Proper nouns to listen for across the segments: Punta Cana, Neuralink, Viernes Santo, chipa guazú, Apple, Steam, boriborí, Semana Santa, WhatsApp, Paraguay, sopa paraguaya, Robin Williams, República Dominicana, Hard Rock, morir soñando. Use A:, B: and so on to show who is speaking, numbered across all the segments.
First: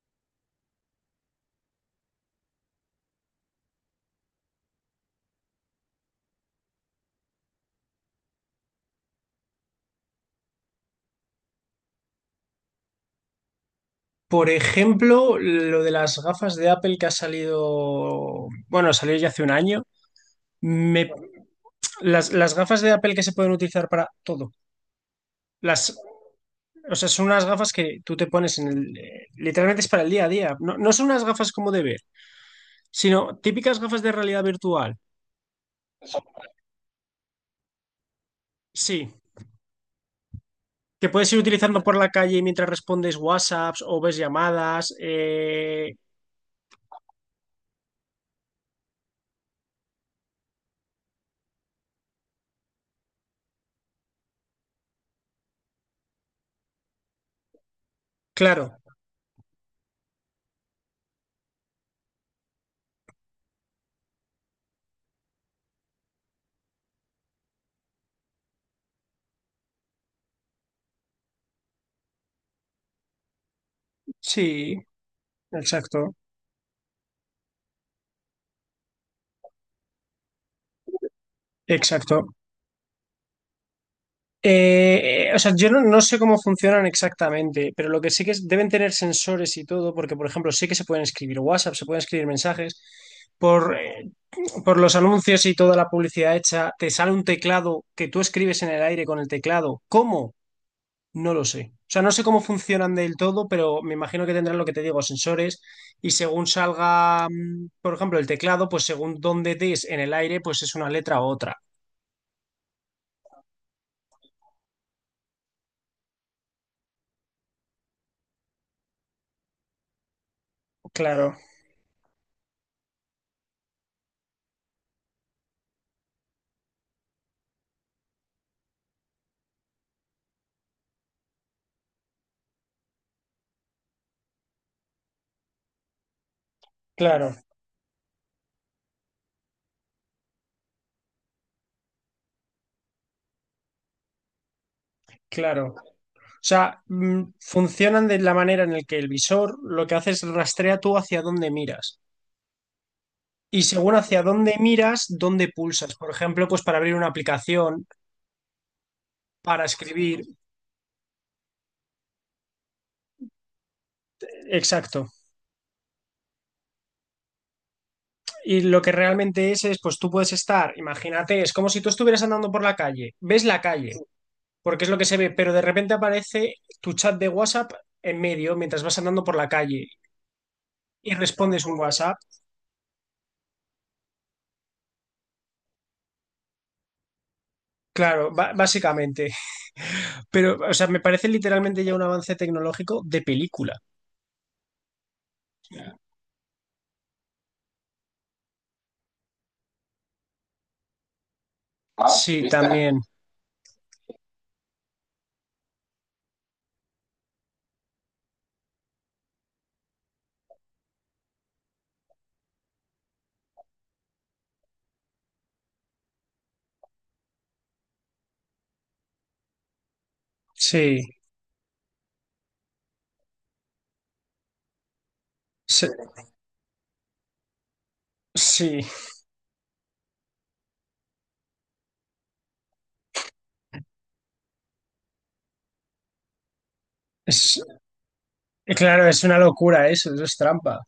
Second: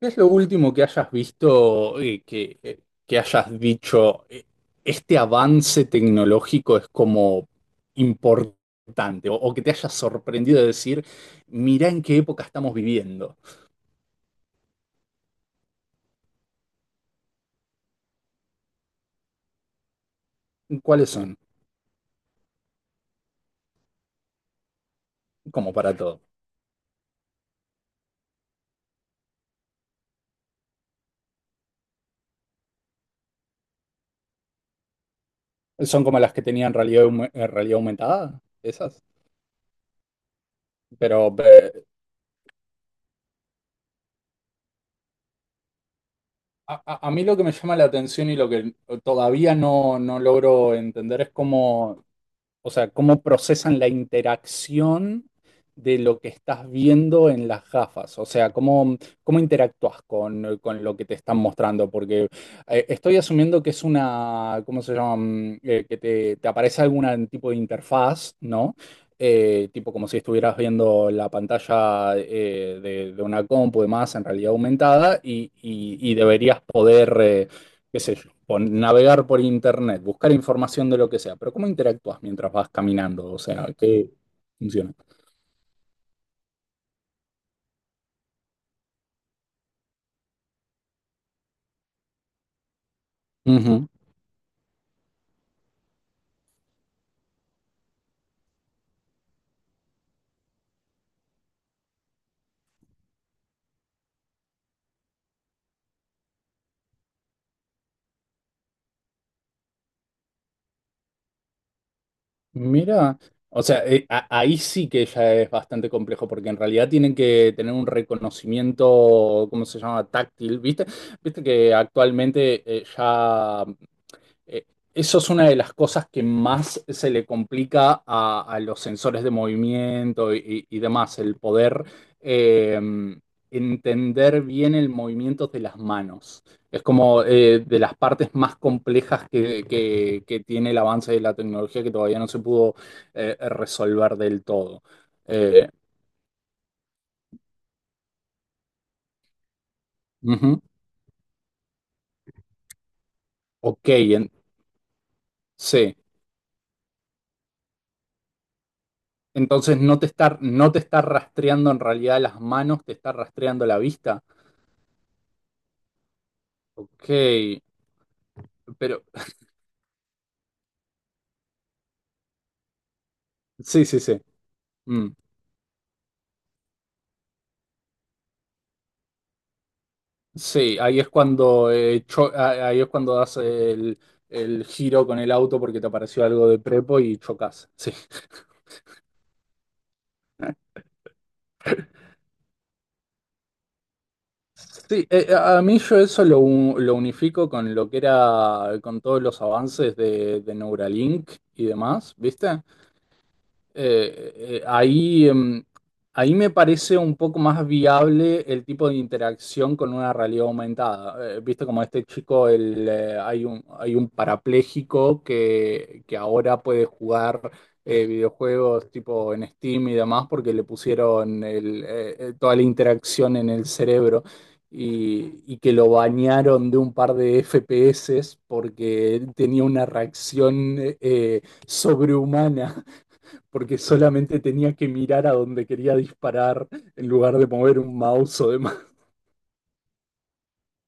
A: ¿Qué es lo último que hayas visto que hayas dicho, este avance tecnológico es como importante o que te haya sorprendido de decir, mirá en qué época estamos viviendo?
B: Por ejemplo, lo de las gafas de Apple que ha salido, bueno, salió ya hace un año. Me,
A: ¿Cuáles son?
B: las gafas de Apple que se pueden utilizar para todo.
A: Como para
B: Las,
A: todo.
B: o sea, son unas gafas que tú te pones en el... Literalmente es para el día a día. No, no son unas gafas como de ver, sino típicas gafas de realidad virtual.
A: ¿Son como las que tenían realidad, realidad aumentada? Esas.
B: Sí, que
A: Pero
B: puedes ir utilizando por la calle mientras respondes WhatsApps o ves llamadas.
A: a mí lo que me llama la atención y lo que todavía no logro entender es cómo, o sea, cómo procesan la interacción de lo que estás viendo en las gafas, o sea,
B: Claro,
A: cómo interactúas con lo que te están mostrando, porque estoy asumiendo que es una, ¿cómo se llama? Que te aparece algún tipo de interfaz, ¿no? Tipo como si estuvieras viendo la pantalla de una compu y demás en realidad
B: sí,
A: aumentada y
B: exacto,
A: y- deberías poder... qué sé yo, por navegar por internet, buscar información de lo que sea, pero ¿cómo interactúas
B: exacto.
A: mientras vas caminando? O sea, ¿qué funciona?
B: O sea, yo no, no sé cómo funcionan exactamente, pero lo que sí que es, deben tener sensores y todo, porque, por ejemplo, sé que se pueden escribir WhatsApp, se pueden escribir mensajes. Por,
A: Ujú.
B: eh, por los anuncios y toda la publicidad hecha, te sale un teclado que tú escribes en el aire con el teclado. ¿Cómo? No lo sé. O sea, no sé cómo funcionan del todo, pero me imagino que tendrán lo que te digo, sensores, y según salga, por ejemplo, el teclado, pues según dónde des en el aire, pues es una letra u otra.
A: Mira, o sea, ahí sí que ya es bastante complejo, porque en realidad tienen que tener un reconocimiento, ¿cómo se llama? Táctil, ¿viste?
B: Claro,
A: Viste que actualmente Eh, eso es una de las cosas que más se le complica a los sensores de movimiento y demás, el poder eh, entender bien el movimiento de las manos. Es como
B: claro,
A: de las partes más complejas que tiene el avance de la tecnología que todavía no se pudo resolver del todo. Eh,
B: claro. O sea, funcionan de la manera en el que el visor lo que hace es
A: ujú,
B: rastrea tú hacia dónde miras. Y
A: ok,
B: según hacia dónde miras, dónde pulsas.
A: sí.
B: Por ejemplo, pues para abrir una aplicación, para
A: Entonces no te
B: escribir.
A: está, no te está rastreando en realidad las manos, te está rastreando la vista.
B: Exacto.
A: Ok,
B: Y lo que
A: pero
B: realmente es, pues tú puedes estar, imagínate, es como si tú estuvieras andando por la calle. Ves la
A: sí,
B: calle,
A: sí, sí.
B: porque es lo que
A: Mm.
B: se ve, pero de repente aparece tu chat de WhatsApp en medio mientras vas andando por la calle
A: Sí, ahí es
B: y respondes
A: cuando
B: un WhatsApp.
A: ahí es cuando das el giro con el auto porque te apareció algo de prepo y chocas. Sí.
B: Claro, básicamente. Pero, o sea, me parece literalmente ya un avance tecnológico de película.
A: Sí, a mí yo eso lo, lo unifico con lo que era, con todos los avances de Neuralink y
B: Ah,
A: demás,
B: sí, ¿viste?
A: ¿viste?
B: También.
A: Eh, eh, ahí, em, ahí me parece un poco más viable el tipo de interacción con una realidad aumentada. Viste como este chico, hay un parapléjico que ahora puede jugar videojuegos tipo en Steam y demás porque le
B: Sí.
A: pusieron toda la interacción en el cerebro. Y que
B: Sí,
A: lo bañaron de un par de FPS
B: sí.
A: porque él tenía una reacción sobrehumana porque solamente tenía que mirar a donde quería disparar en lugar de
B: Es-
A: mover un mouse o demás.
B: claro, es una locura eso, eso es trampa.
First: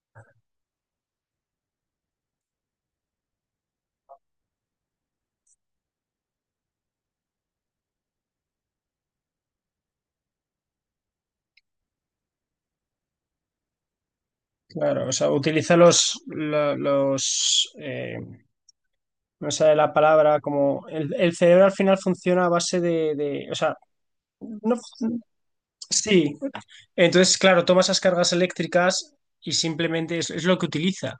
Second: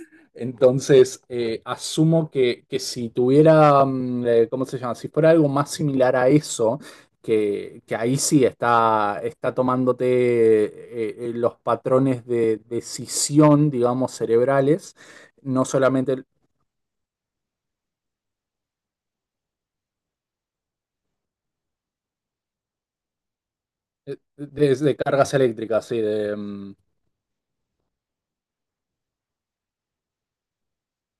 A: Entonces, asumo que, si tuviera, ¿cómo se llama? Si fuera algo más similar a eso, que ahí sí está, está tomándote los patrones de decisión, digamos, cerebrales,
B: Claro, o sea,
A: no
B: utiliza los,
A: solamente
B: lo- los, eh, no sé la palabra, como el cerebro al final funciona a base de, o sea, no,
A: de
B: fun-
A: cargas eléctricas, sí,
B: sí.
A: de... mm,
B: Entonces, claro, toma esas cargas eléctricas y simplemente es lo que utiliza.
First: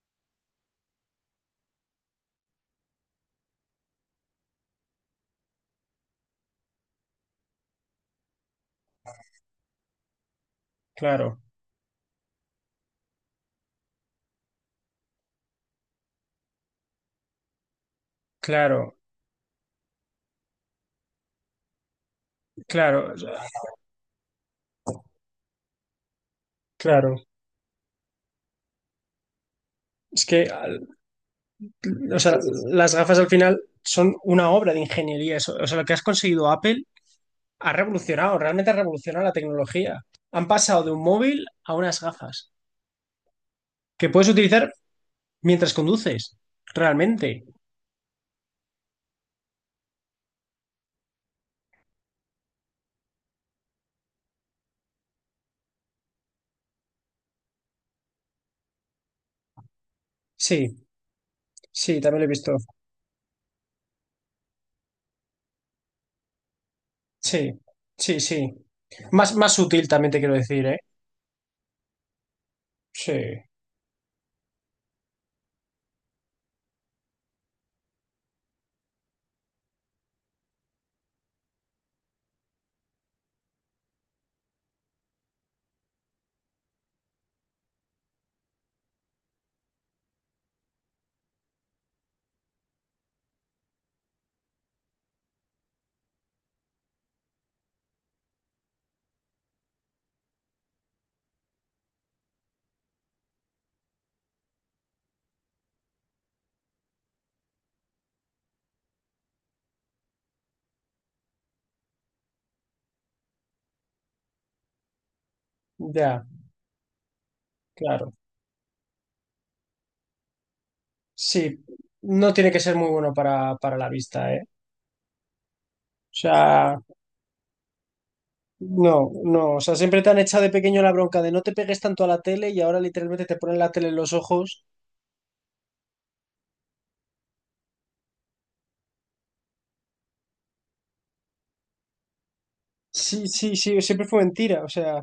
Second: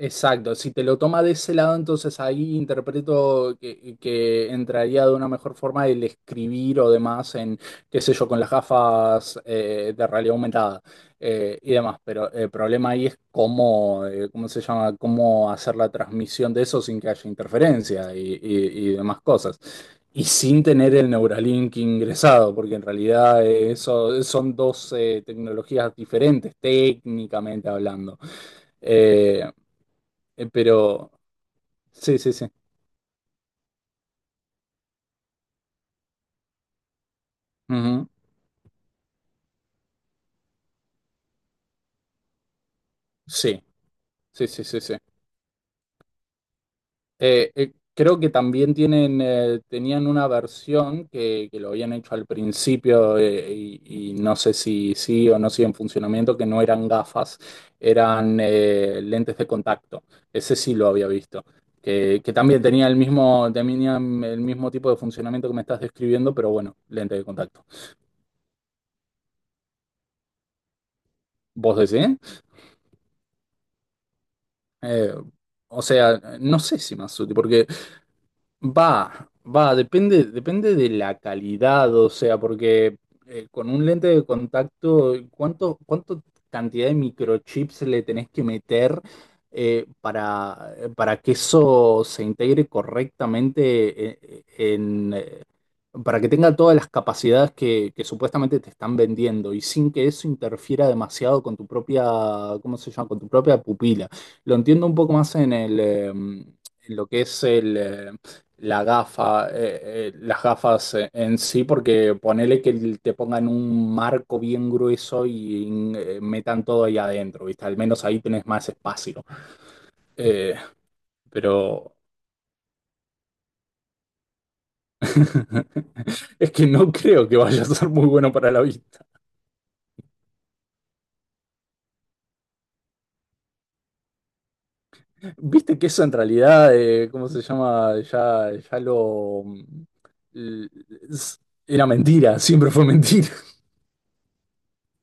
A: exacto, si te lo toma de ese lado, entonces ahí interpreto que entraría de una mejor forma el escribir o demás en, qué sé yo, con las gafas de realidad aumentada
B: Claro,
A: y demás. Pero el problema ahí es cómo, ¿cómo se llama? Cómo hacer la transmisión de eso sin que haya interferencia y y-
B: claro,
A: demás cosas. Y sin tener el Neuralink ingresado, porque en
B: claro, o sea,
A: realidad eso, son dos tecnologías diferentes,
B: claro.
A: técnicamente hablando. Eh,
B: Es que
A: pero,
B: O
A: sí, sí,
B: sea,
A: sí.
B: las gafas al final son una obra de ingeniería. O sea, lo que has conseguido Apple ha
A: Ujú.
B: revolucionado, realmente ha revolucionado la tecnología. Han pasado de un móvil a unas gafas
A: Sí,
B: que puedes
A: sí, sí,
B: utilizar
A: sí, sí.
B: mientras conduces, realmente.
A: Creo que también tienen, tenían una versión que lo habían hecho al principio y no sé si sí o no sigue en funcionamiento, que no eran gafas, eran lentes de contacto. Ese sí
B: Sí,
A: lo había visto.
B: sí, también lo he
A: Que
B: visto.
A: también tenía el mismo, tenían el mismo tipo de funcionamiento que me estás describiendo, pero bueno, lente de
B: Sí,
A: contacto.
B: sí, sí. Más, más útil también te quiero decir, ¿eh?
A: ¿Vos decís?
B: Sí,
A: Eh, o sea, no sé si más útil, porque va, va, depende, depende de la calidad, o sea, porque con un lente de contacto, ¿cuánto cantidad de microchips le tenés que meter para que eso se integre correctamente en, eh, para que tenga todas las capacidades que supuestamente te están vendiendo y sin que eso interfiera demasiado con tu propia, ¿cómo se llama? Con tu propia pupila. Lo entiendo un poco más en el, en lo que es el... la gafa, las gafas en sí, porque ponele que te pongan un marco bien grueso y
B: ya,
A: metan todo ahí adentro, ¿viste? Al menos
B: claro.
A: ahí tenés más espacio. Eh,
B: Sí,
A: pero
B: no tiene que ser muy bueno para la vista, ¿eh? O
A: es que
B: sea...
A: no creo que vaya a ser muy bueno para la vista.
B: No, no, o sea, siempre te han echado de pequeño la bronca de no te pegues tanto a la tele y ahora literalmente te ponen la tele en los ojos.
A: Viste que eso en realidad, ¿cómo se llama? Ya, ya lo... l- s- era mentira, siempre fue
B: Sí,
A: mentira.
B: sí, sí, siempre fue mentira, o sea,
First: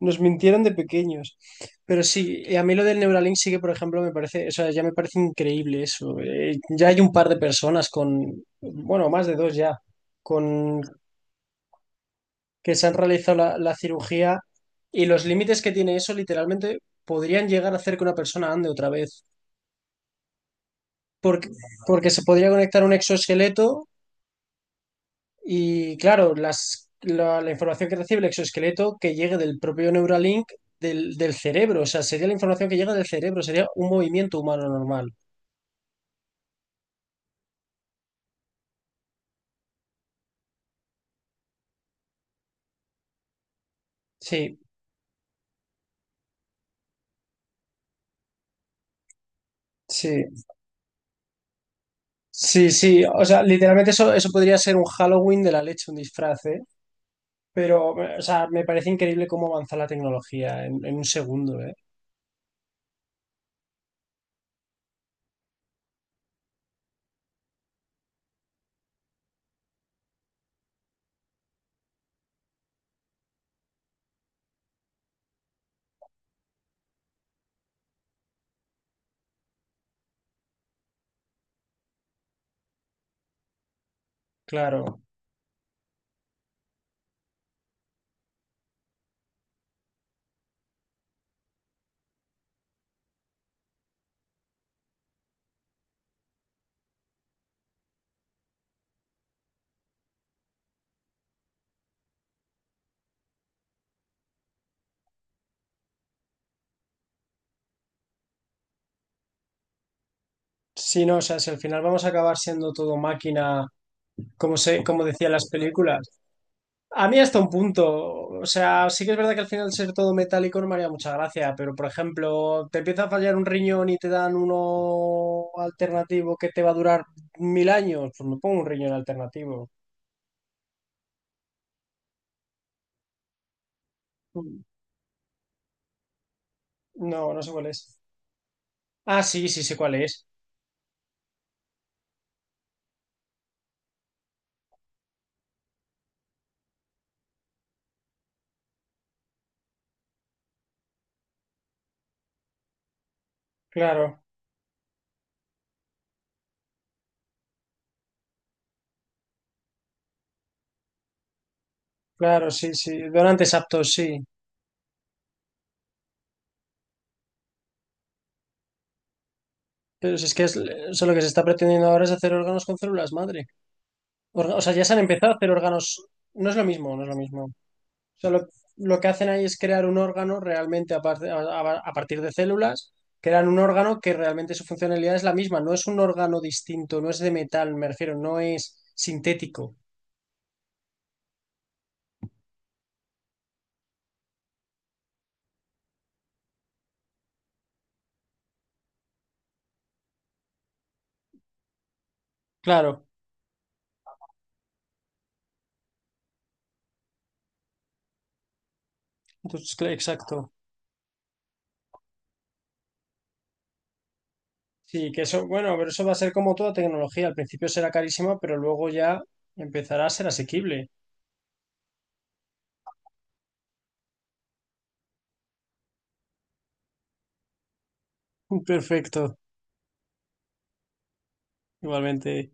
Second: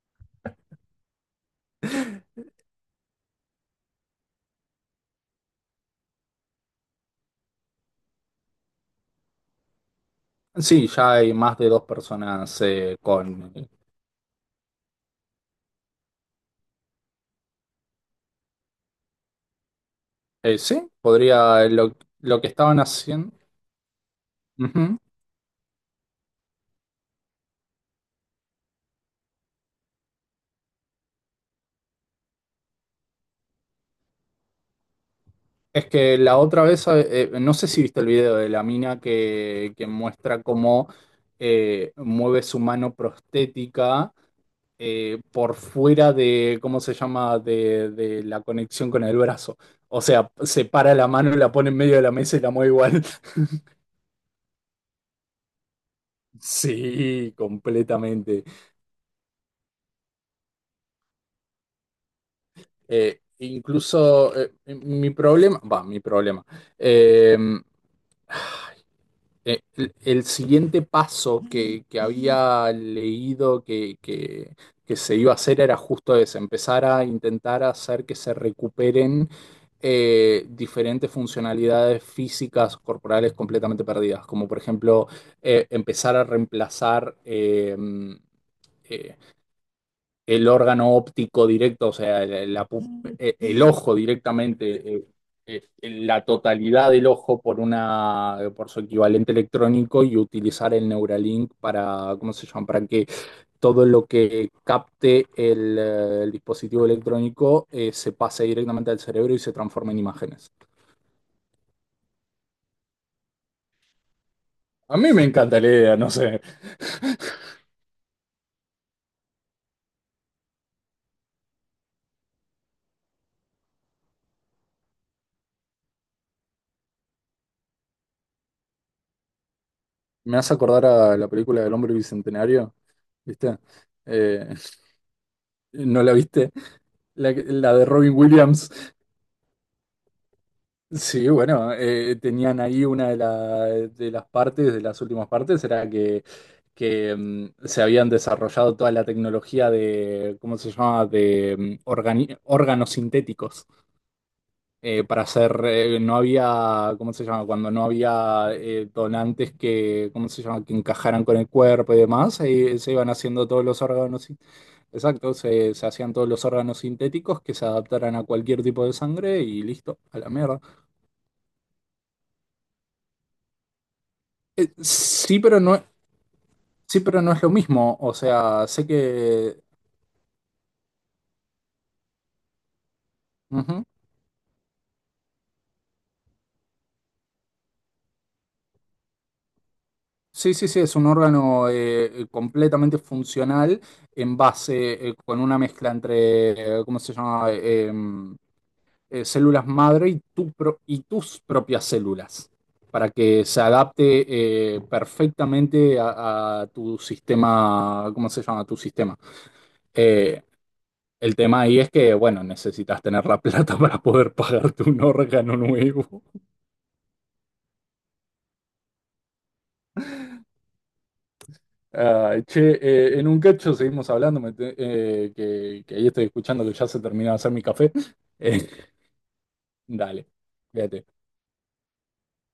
B: nos mintieron de pequeños. Pero sí, a mí lo del Neuralink sí que, por ejemplo, me parece, o sea, ya me parece increíble eso. Ya hay un par de personas con, bueno, más de dos ya, con
A: Sí, ya hay más de dos personas
B: que se han realizado
A: con
B: la, la cirugía y los límites que tiene eso literalmente podrían llegar a hacer que una persona ande otra vez.
A: Sí,
B: Porque,
A: podría.
B: porque se
A: Lo que
B: podría
A: estaban
B: conectar un
A: haciendo.
B: exoesqueleto.
A: Ujú.
B: Y claro, la información que recibe el exoesqueleto que llegue del propio Neuralink del, del cerebro, o sea, sería la información que llega del cerebro, sería un movimiento humano normal.
A: Es que la otra vez, no sé si viste el video de la mina que muestra cómo mueve su mano prostética
B: Sí,
A: por fuera de, ¿cómo se llama?, de la conexión con el brazo. O
B: sí,
A: sea, separa la mano, la pone en medio de la mesa y la mueve
B: sí, sí,
A: igual.
B: o sea, literalmente eso, eso podría ser un Halloween de la leche, un disfraz, ¿eh?
A: Sí,
B: Pero, o
A: completamente.
B: sea, me parece increíble cómo avanza la tecnología en un segundo, ¿eh?
A: Incluso mi problema, va, mi problema. Eh, el siguiente paso que había leído que se iba a hacer era justo ese, empezar a intentar hacer que se recuperen diferentes funcionalidades físicas corporales completamente perdidas, como por
B: Claro.
A: ejemplo empezar a reemplazar eh, el órgano óptico directo, o sea, la el- ojo directamente, la totalidad del ojo por una, por su equivalente electrónico y utilizar el Neuralink para, ¿cómo se llama? Para que todo lo que capte el dispositivo electrónico se pase directamente al cerebro y se transforme en imágenes.
B: Sí, no, o sea, si al final vamos a acabar siendo todo máquina, como se,
A: A
B: como
A: mí me
B: decían las
A: encanta la idea,
B: películas.
A: no sé.
B: A mí hasta un punto. O sea, sí que es verdad que al final ser todo metálico no me haría mucha gracia, pero por ejemplo, te empieza a fallar un riñón y te dan uno alternativo que te va a durar mil años, pues me pongo un riñón alternativo.
A: Me hace acordar a la película del hombre bicentenario, ¿viste? Eh, ¿no la viste?
B: No, no sé cuál
A: La
B: es.
A: de Robin Williams.
B: Ah, sí, sí, sé cuál es.
A: Sí, bueno, tenían ahí una de, de las partes, de las últimas partes, era que, se habían desarrollado toda la tecnología de, ¿cómo se llama?, de órganos sintéticos
B: Claro,
A: para hacer, no había, ¿cómo se llama?, cuando no había donantes ¿cómo se llama?, que encajaran con el cuerpo y demás,
B: claro, sí,
A: se
B: sí.
A: iban haciendo
B: Donantes
A: todos los
B: aptos, sí.
A: órganos, exacto, se hacían todos los órganos sintéticos que se adaptaran a cualquier tipo de sangre y listo,
B: Pero
A: a
B: si
A: la
B: es que es,
A: mierda.
B: o sea, lo que se está pretendiendo ahora es hacer órganos con células madre. O
A: Eh,
B: sea, ya se han empezado a
A: sí,
B: hacer
A: pero no,
B: órganos. No es lo mismo,
A: sí,
B: no es lo
A: pero no es
B: mismo.
A: lo mismo. O
B: Sea,
A: sea, sé
B: lo que hacen ahí es
A: que...
B: crear un órgano realmente a, a partir de células, crean un
A: ujú.
B: órgano que realmente su funcionalidad es la misma, no es un órgano distinto, no es de metal, me refiero, no es sintético.
A: Sí, sí, sí, es un órgano completamente funcional en base, con una mezcla entre, ¿cómo se llama? Células madre y, y tus propias células,
B: Claro,
A: para que se adapte perfectamente a tu sistema, ¿cómo se llama? Tu sistema.
B: entonces,
A: Eh,
B: exacto.
A: el tema ahí es que, bueno, necesitas tener la plata para poder pagarte un
B: Sí, que eso,
A: órgano
B: bueno, pero eso va a
A: nuevo.
B: ser como toda tecnología, al principio será carísima, pero luego ya empezará a ser asequible.
A: Ah, che, en un cacho seguimos hablando, que ahí estoy escuchando que ya se terminó de hacer mi café. Eh,
B: Perfecto,
A: dale, fíjate.
B: igualmente.